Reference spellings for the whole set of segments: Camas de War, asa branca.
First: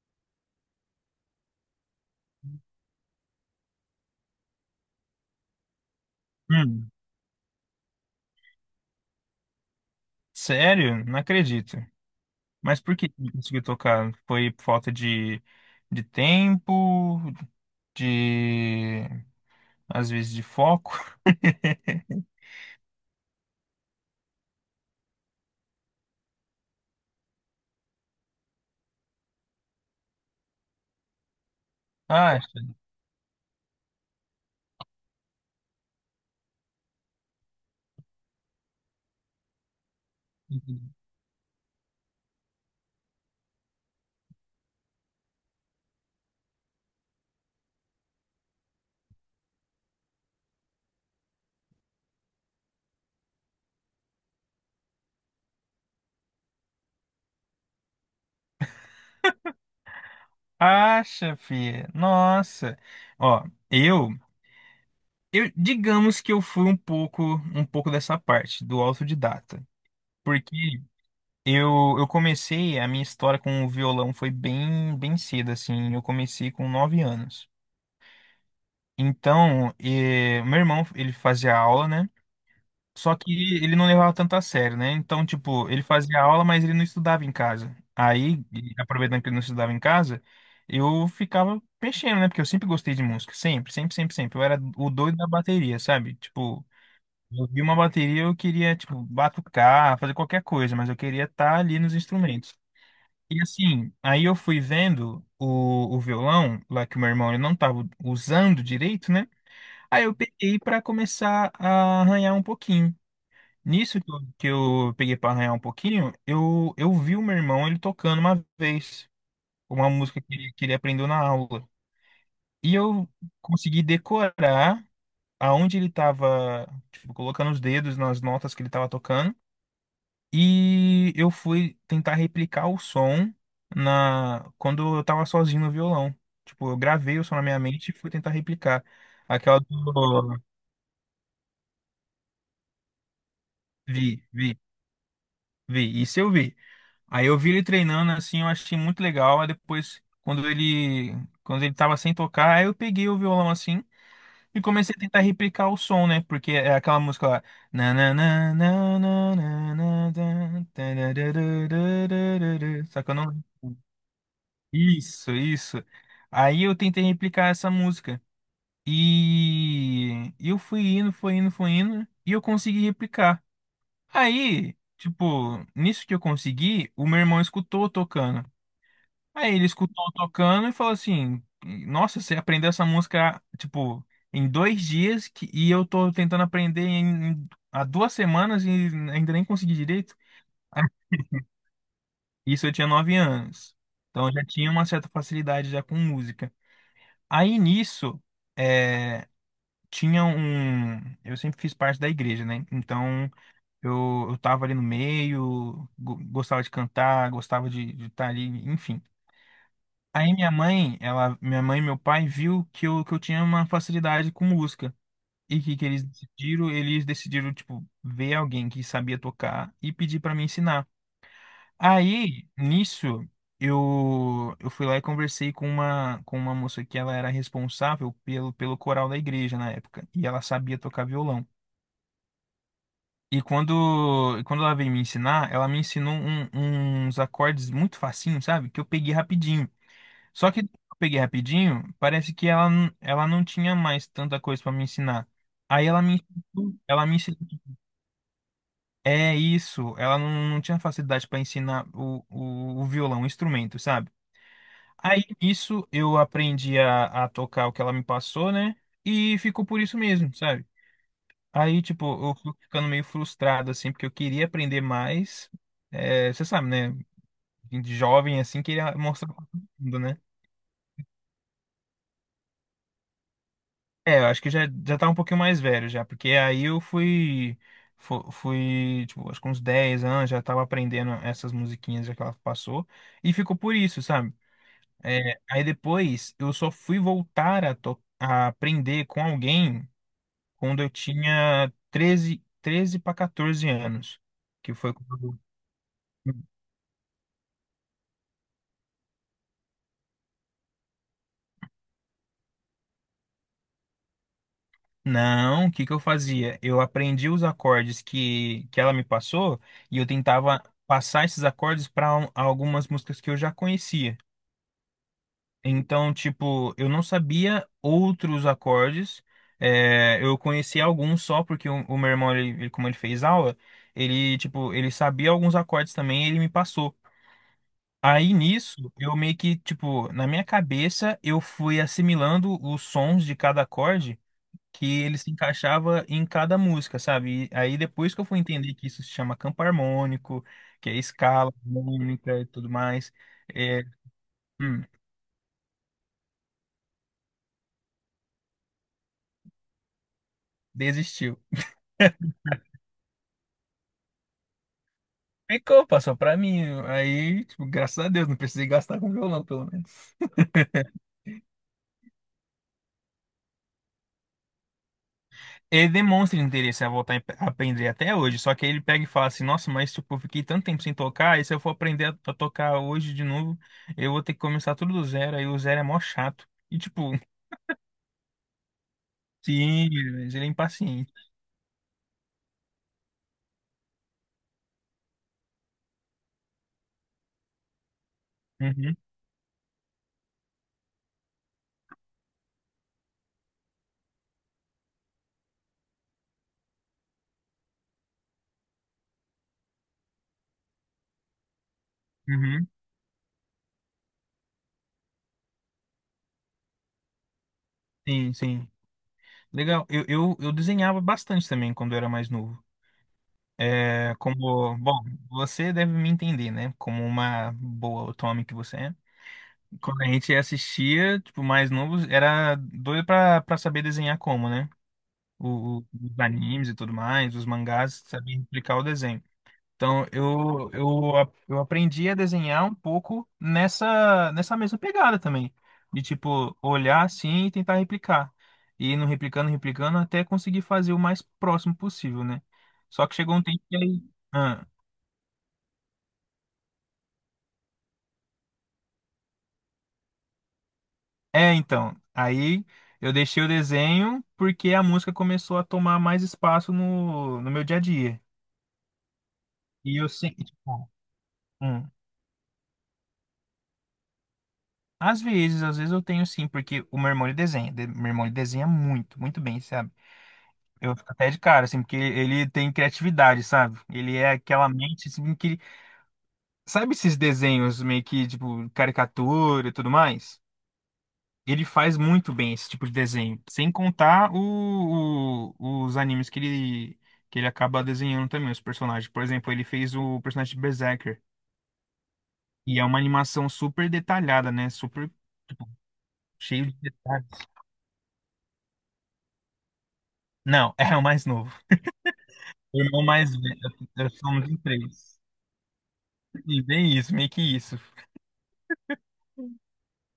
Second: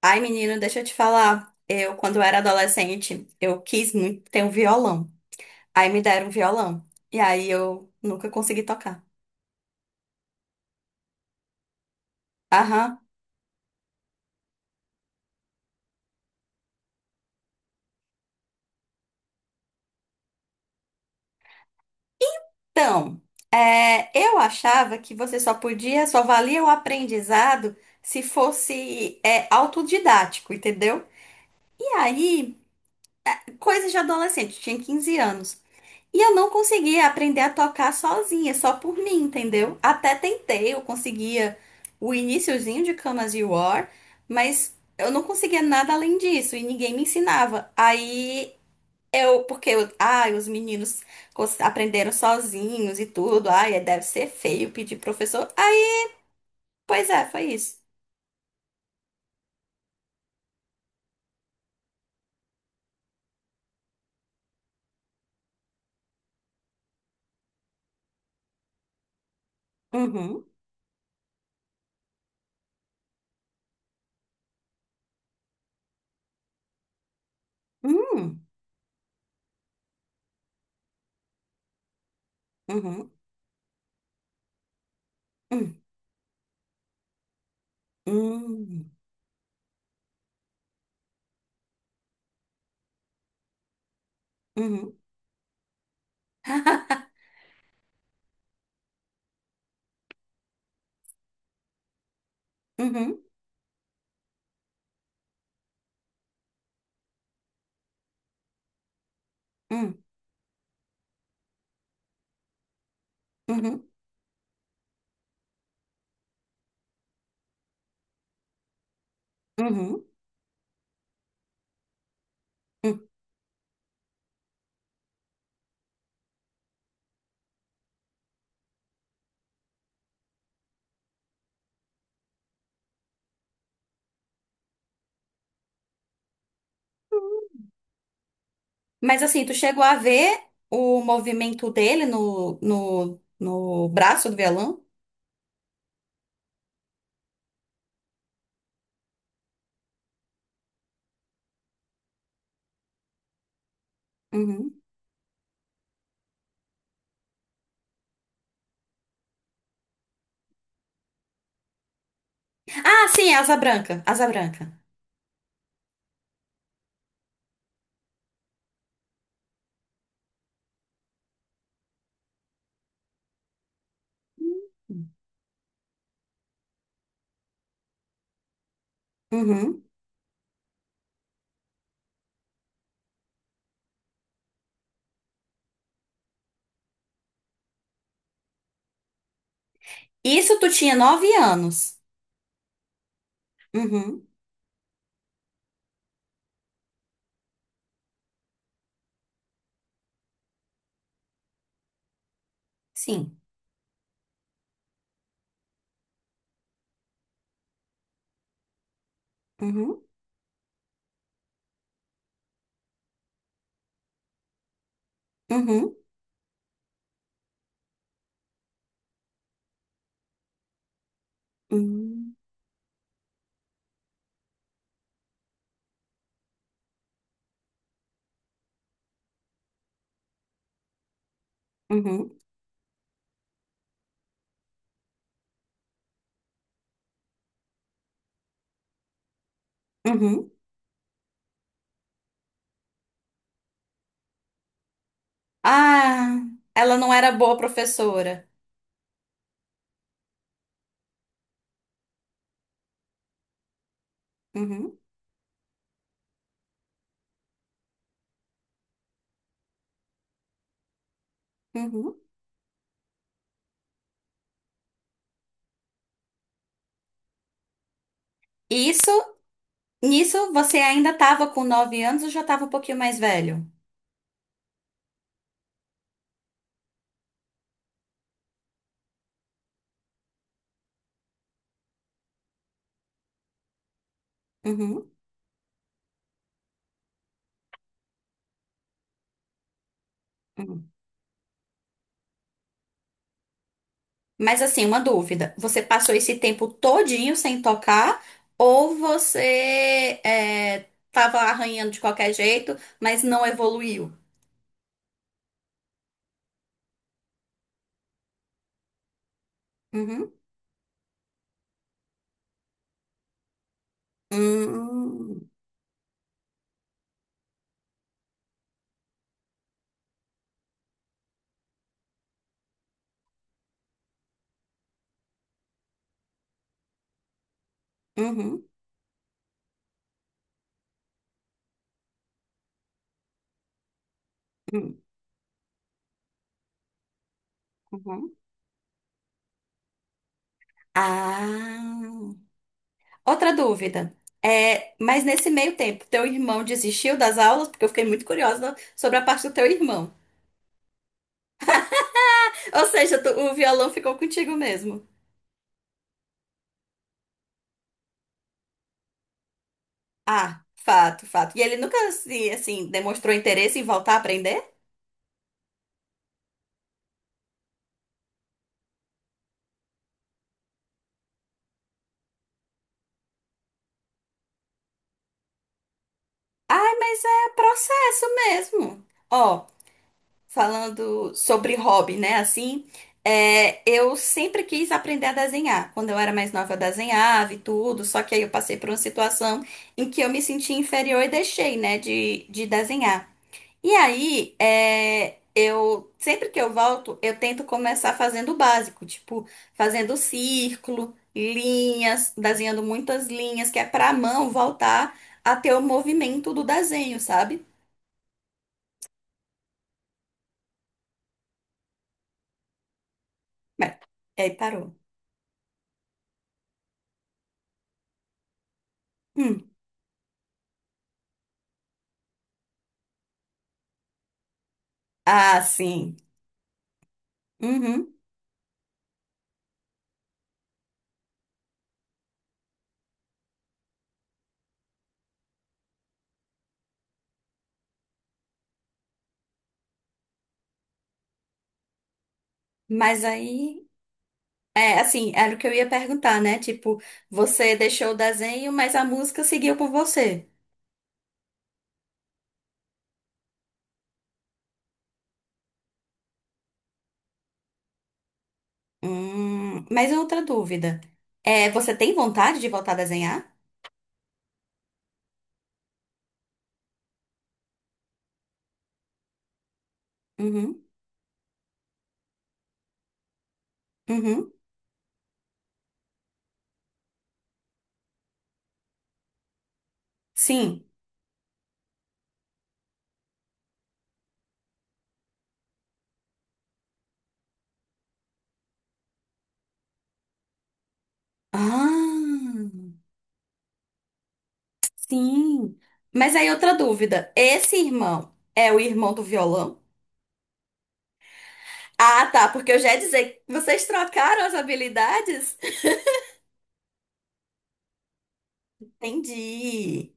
Ai, menino, deixa eu te falar. Eu, quando eu era adolescente, eu quis muito ter um violão. Aí me deram um violão. Hum, E aí eu nunca consegui tocar. Sério? Não acredito. Mas por Aham. que não conseguiu tocar? Foi por falta de tempo, de... às vezes de foco? Então, eu achava que você só podia, só valia o aprendizado se fosse, autodidático, entendeu? E aí, Acha? coisa de adolescente, tinha 15 anos. E eu não conseguia aprender a tocar sozinha, só por mim, entendeu? Até tentei, eu conseguia o iniciozinho de Camas de War, mas eu não conseguia nada além disso e ninguém me ensinava. Aí eu, porque eu, ai, os meninos aprenderam sozinhos e tudo, ai, deve ser feio pedir professor. Aí, pois é, foi isso. Acha, filha. Nossa. Ó, eu, eu digamos que eu fui um pouco dessa parte do autodidata, Uhum, porque eu comecei a minha história com o violão foi bem, bem cedo assim. Eu comecei com 9 anos. uhum, Então, meu irmão, ele fazia aula, né? uhum, Só que ele não levava tanto a sério, né? Então, tipo, uhum, ele fazia aula, mas ele não estudava em casa. Aí, e aproveitando que ele não estudava em casa, eu ficava mexendo, né? Porque eu sempre gostei de música, sempre, sempre, sempre, sempre. Eu era o uhum, doido da bateria, sabe? Tipo, eu vi uma bateria, eu queria, tipo, batucar, fazer qualquer coisa, mas eu queria estar ali nos instrumentos. uhum, uhum, E assim, aí eu fui vendo o violão, lá que o meu irmão ele não estava usando direito, né? Aí eu peguei para começar a arranhar um pouquinho. uhum, uhum, Nisso que eu peguei para arranhar um pouquinho, eu vi o meu irmão ele tocando uma vez, uma uhum, música que ele aprendeu na aula. E uhum. eu consegui decorar aonde ele estava, tipo, colocando os dedos nas notas que ele estava tocando. E eu fui tentar replicar o som na quando eu estava sozinho no violão. Tipo, eu gravei o som na minha mente e fui tentar replicar. Mas assim, tu Aquela chegou a do ver o movimento dele no Vi, braço do vi. violão? Vi, isso eu vi. Aí eu vi ele treinando assim, eu achei muito legal. Aí depois, quando ele tava sem tocar, aí eu peguei o violão assim e Uhum. comecei a tentar replicar o som, né? Porque é aquela música lá. Na, na, na, na, na, na, na, na, tarararararara. Só Ah, que eu sim, é não. asa branca, asa branca. Isso, isso. Aí eu tentei replicar essa música. E eu fui indo, fui indo, fui indo, e eu consegui replicar. Aí, tipo, nisso que eu consegui, o meu irmão escutou eu tocando. Aí ele Uhum. escutou eu tocando e falou assim: Nossa, você aprendeu essa música, tipo, em 2 dias que, e eu tô tentando aprender há 2 semanas e ainda nem consegui direito. Isso tu Aí, tinha 9 anos. isso eu tinha 9 anos. Uhum. Então eu já tinha uma certa facilidade já com música. Aí nisso, é, tinha um. Eu sempre fiz parte da igreja, né? Então. Sim. Eu tava ali no meio, gostava de cantar, gostava de estar ali, enfim. Uhum. Aí minha mãe e meu pai viu que eu, tinha uma facilidade com música. E que Uhum. eles decidiram, tipo, ver alguém que sabia tocar e pedir para me ensinar. Uhum. Aí, nisso, eu fui lá e conversei com uma moça que ela era responsável pelo coral da igreja na época. E ela sabia tocar violão. Uhum. E quando ela veio me ensinar, ela me ensinou uns acordes muito facinho, sabe? Que eu peguei rapidinho. Só Uhum. que eu peguei rapidinho, parece que ela não tinha mais tanta coisa pra me ensinar. Aí ela me, Ah, ensinou- ela ela não me era ensinou. boa professora. É isso, ela não tinha facilidade pra ensinar o violão, o instrumento, sabe? Uhum. Aí isso eu aprendi a tocar o que ela me passou, né? E ficou por isso mesmo, sabe? Aí, tipo, Uhum. eu fui ficando meio frustrado, assim, porque eu queria aprender mais. É, você sabe, né? De jovem, assim, queria Isso, mostrar pra todo mundo, né? nisso você ainda estava com 9 anos ou já estava um pouquinho mais velho? É, eu acho que já tá um pouquinho mais velho já, porque aí eu fui, tipo, acho que uns 10 anos, já tava aprendendo essas musiquinhas já que ela passou, e ficou por isso, sabe? Uhum. É, aí depois eu só fui voltar a aprender com alguém quando eu Uhum. tinha treze para 14 anos, Mas que assim, foi uma quando. dúvida. Você passou esse tempo todinho sem tocar ou tava arranhando de qualquer jeito, mas não evoluiu? Não, o que que eu fazia? Eu aprendi os acordes que ela me passou e eu Uhum. tentava passar esses acordes para algumas músicas que eu já conhecia. Hum, Então, tipo, eu não sabia outros acordes, eu conhecia alguns só porque o meu irmão, como ele fez aula, ele, tipo, ele sabia alguns acordes também e ele me passou. Aí uhum, nisso, eu meio que, tipo, na minha cabeça, eu fui assimilando os sons de cada acorde que hum, ele se encaixava em cada música, sabe? E aí depois que eu uhum. fui entender que isso se chama campo harmônico, que é escala Ah, harmônica e tudo mais, outra é, dúvida. hum, É, mas nesse meio tempo, teu irmão desistiu das aulas? Porque eu fiquei muito curiosa sobre a parte do teu irmão. desistiu. Ou seja, o violão ficou contigo mesmo. Ficou, passou pra mim. Aí, tipo, graças a Deus, não precisei gastar com violão, pelo menos. Ah, fato, fato. E ele nunca, se, assim, demonstrou interesse em voltar a aprender? Ele demonstra interesse a voltar a aprender até hoje, só que aí ele pega e fala assim: Nossa, mas tipo, eu fiquei tanto tempo sem tocar, e se eu for aprender a tocar hoje de novo, eu vou ter que começar tudo do zero, aí o zero é mó chato. E Ai, tipo, mas é processo mesmo. Ó, sim, mas ele é impaciente. falando sobre hobby, né? Assim, eu sempre quis aprender a desenhar. Quando eu era mais nova, eu desenhava e tudo, só que aí eu passei por Uhum, uma situação em que eu me senti inferior e deixei, né, de desenhar. E aí, eu sempre que eu volto, eu tento começar fazendo o básico, tipo, fazendo círculo, linhas, uhum. desenhando muitas linhas, que é pra mão voltar a ter o movimento do desenho, sabe? Sim, sim. Legal. Eu desenhava bastante também quando eu era mais novo. Mas, É, aí como, parou. bom, você deve me entender, né? Como uma boa otome que você é. Hum. Quando a gente assistia, tipo, mais novos, era doido pra saber desenhar como, né? Ah, sim. Os animes e tudo mais, os mangás, Uhum. sabia explicar o desenho. Então, eu aprendi a desenhar um pouco nessa mesma pegada também. De, tipo, olhar assim e tentar replicar. E indo replicando, replicando, até conseguir fazer o mais próximo possível, né? Só que Mas chegou um tempo que aí, aí. Ah, é assim, era o que eu ia perguntar, né? Tipo, você deixou o desenho, mas a música seguiu com você. Então. Aí eu deixei o desenho porque a música começou a tomar mais espaço no meu dia a dia. E eu Mas outra sempre, tipo, dúvida. Hum, Você tem vontade de voltar a desenhar? Às vezes eu tenho sim, porque o meu irmão ele desenha. Meu irmão ele desenha muito, muito bem, sabe? Uhum. Eu fico até de cara, assim, porque ele tem criatividade, sabe? Ele é Uhum. aquela mente, assim, que. Sabe esses desenhos meio que, tipo, caricatura e tudo mais? Sim. Ele faz muito bem esse tipo de desenho. Sem contar os animes que ele, acaba desenhando também, os personagens. Por exemplo, ele fez o personagem de Berserker. Ah, E é uma animação super detalhada, né? Super, tipo, sim. Mas aí cheio outra de detalhes. dúvida. Esse irmão é o irmão do violão? Não, é o mais novo. Ah, tá, porque eu O já ia irmão mais dizer que vocês velho. trocaram Somos as em três. habilidades? E bem isso, meio que isso. Entendi.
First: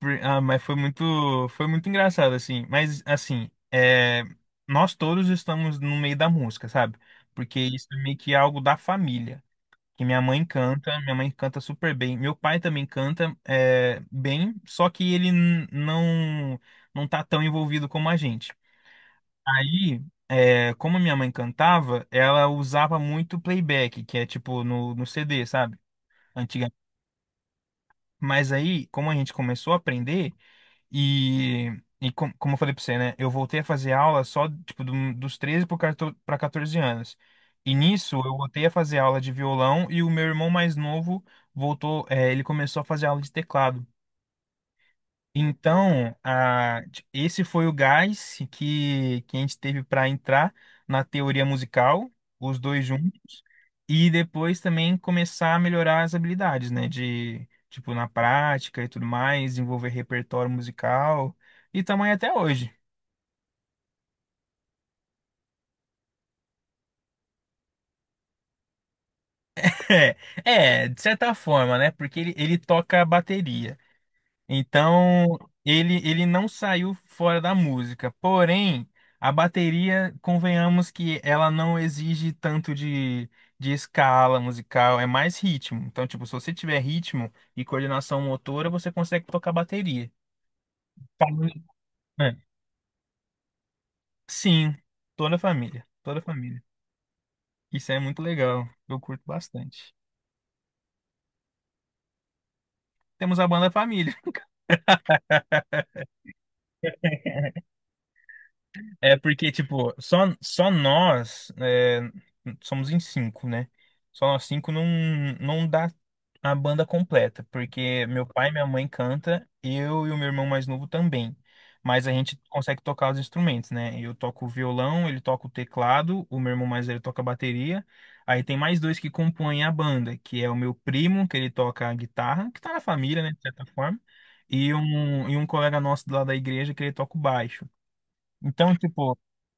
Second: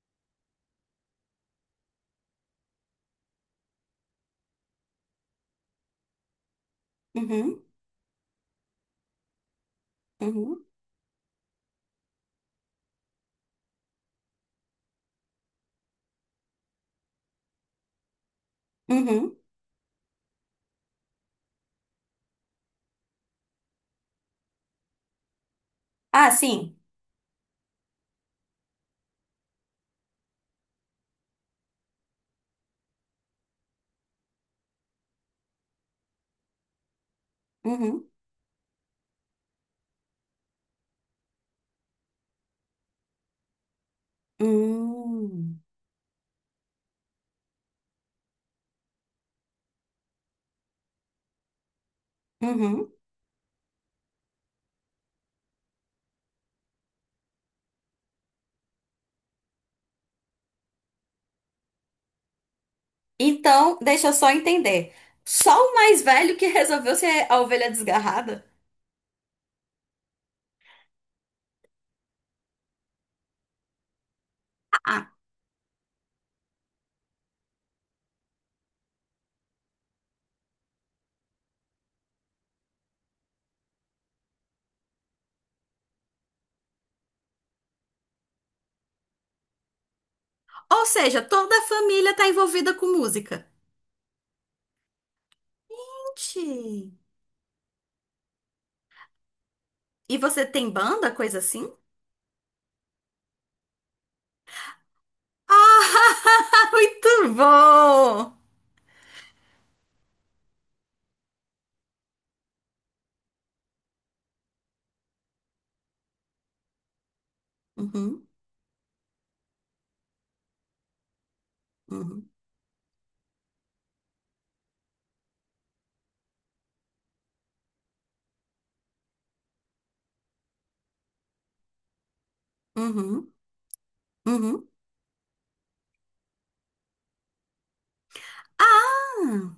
Ah, mas foi muito engraçado, assim. Mas, assim, nós todos estamos no meio da música, sabe? Porque Uhum, isso é meio que algo da família. Que uhum, minha mãe canta super bem. Meu pai também canta bem, só que ele não tá tão envolvido como a gente. uhum. Aí, como minha mãe cantava, ela usava muito playback, que é tipo no CD, sabe? Ah, Antiga. sim. Mas aí, como a gente começou a aprender. E, como eu falei pra você, né? Eu voltei a fazer aula só, tipo, dos 13 pro 14 pra 14 anos. E Uhum, nisso, eu voltei a fazer aula de violão e o meu irmão mais novo ele começou a fazer aula de teclado. hum, Então, esse foi o gás que a gente teve para entrar na teoria musical, os dois uhum. juntos, e depois também começar a melhorar as habilidades, né? De, tipo, na prática e tudo mais, desenvolver repertório musical e tamanho até hoje. Então, deixa eu só entender. Só o mais velho que resolveu ser a ovelha desgarrada? É, é, de certa forma, né? Porque ele toca a bateria. Ah, Então, ele não saiu fora da música. Porém, a bateria, convenhamos que ela não exige tanto de escala musical, é mais ritmo. Então, tipo, se você tiver ritmo e coordenação motora, você consegue tocar bateria. ou seja, toda a Família. família tá É. envolvida com música. Sim, toda a família, toda a família. Gente. Isso é muito legal, eu curto bastante. E você tem banda, coisa assim? Temos a banda Família. Ah, muito bom! É porque, tipo, só nós somos em cinco, né? Só nós cinco não dá a banda completa, porque Uhum, meu pai e minha mãe canta, eu e o meu irmão mais novo também. Mas a uhum, gente consegue tocar os instrumentos, né? Eu toco o violão, ele toca o teclado, o meu irmão mais velho toca a bateria. Aí tem mais dois que compõem a banda, que é o meu primo, que ele toca a guitarra, que tá na família, né, uhum, de certa forma, uhum. e um colega nosso lá da igreja que ele toca o baixo. Então, tipo, Ah!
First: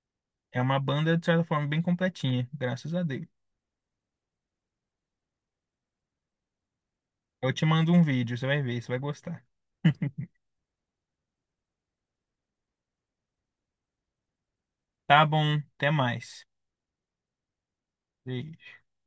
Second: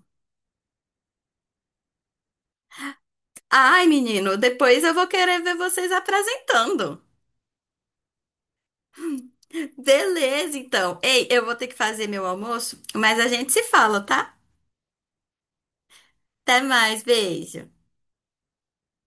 é uma banda, de certa forma, bem completinha, graças a Deus. Ai, menino, depois eu vou querer ver vocês apresentando. Eu te mando um vídeo, você vai ver, você vai gostar. Beleza, então. Ei, eu vou ter que fazer meu almoço, mas a gente se fala, tá? Tá bom, até mais. Até mais, beijo. Beijo.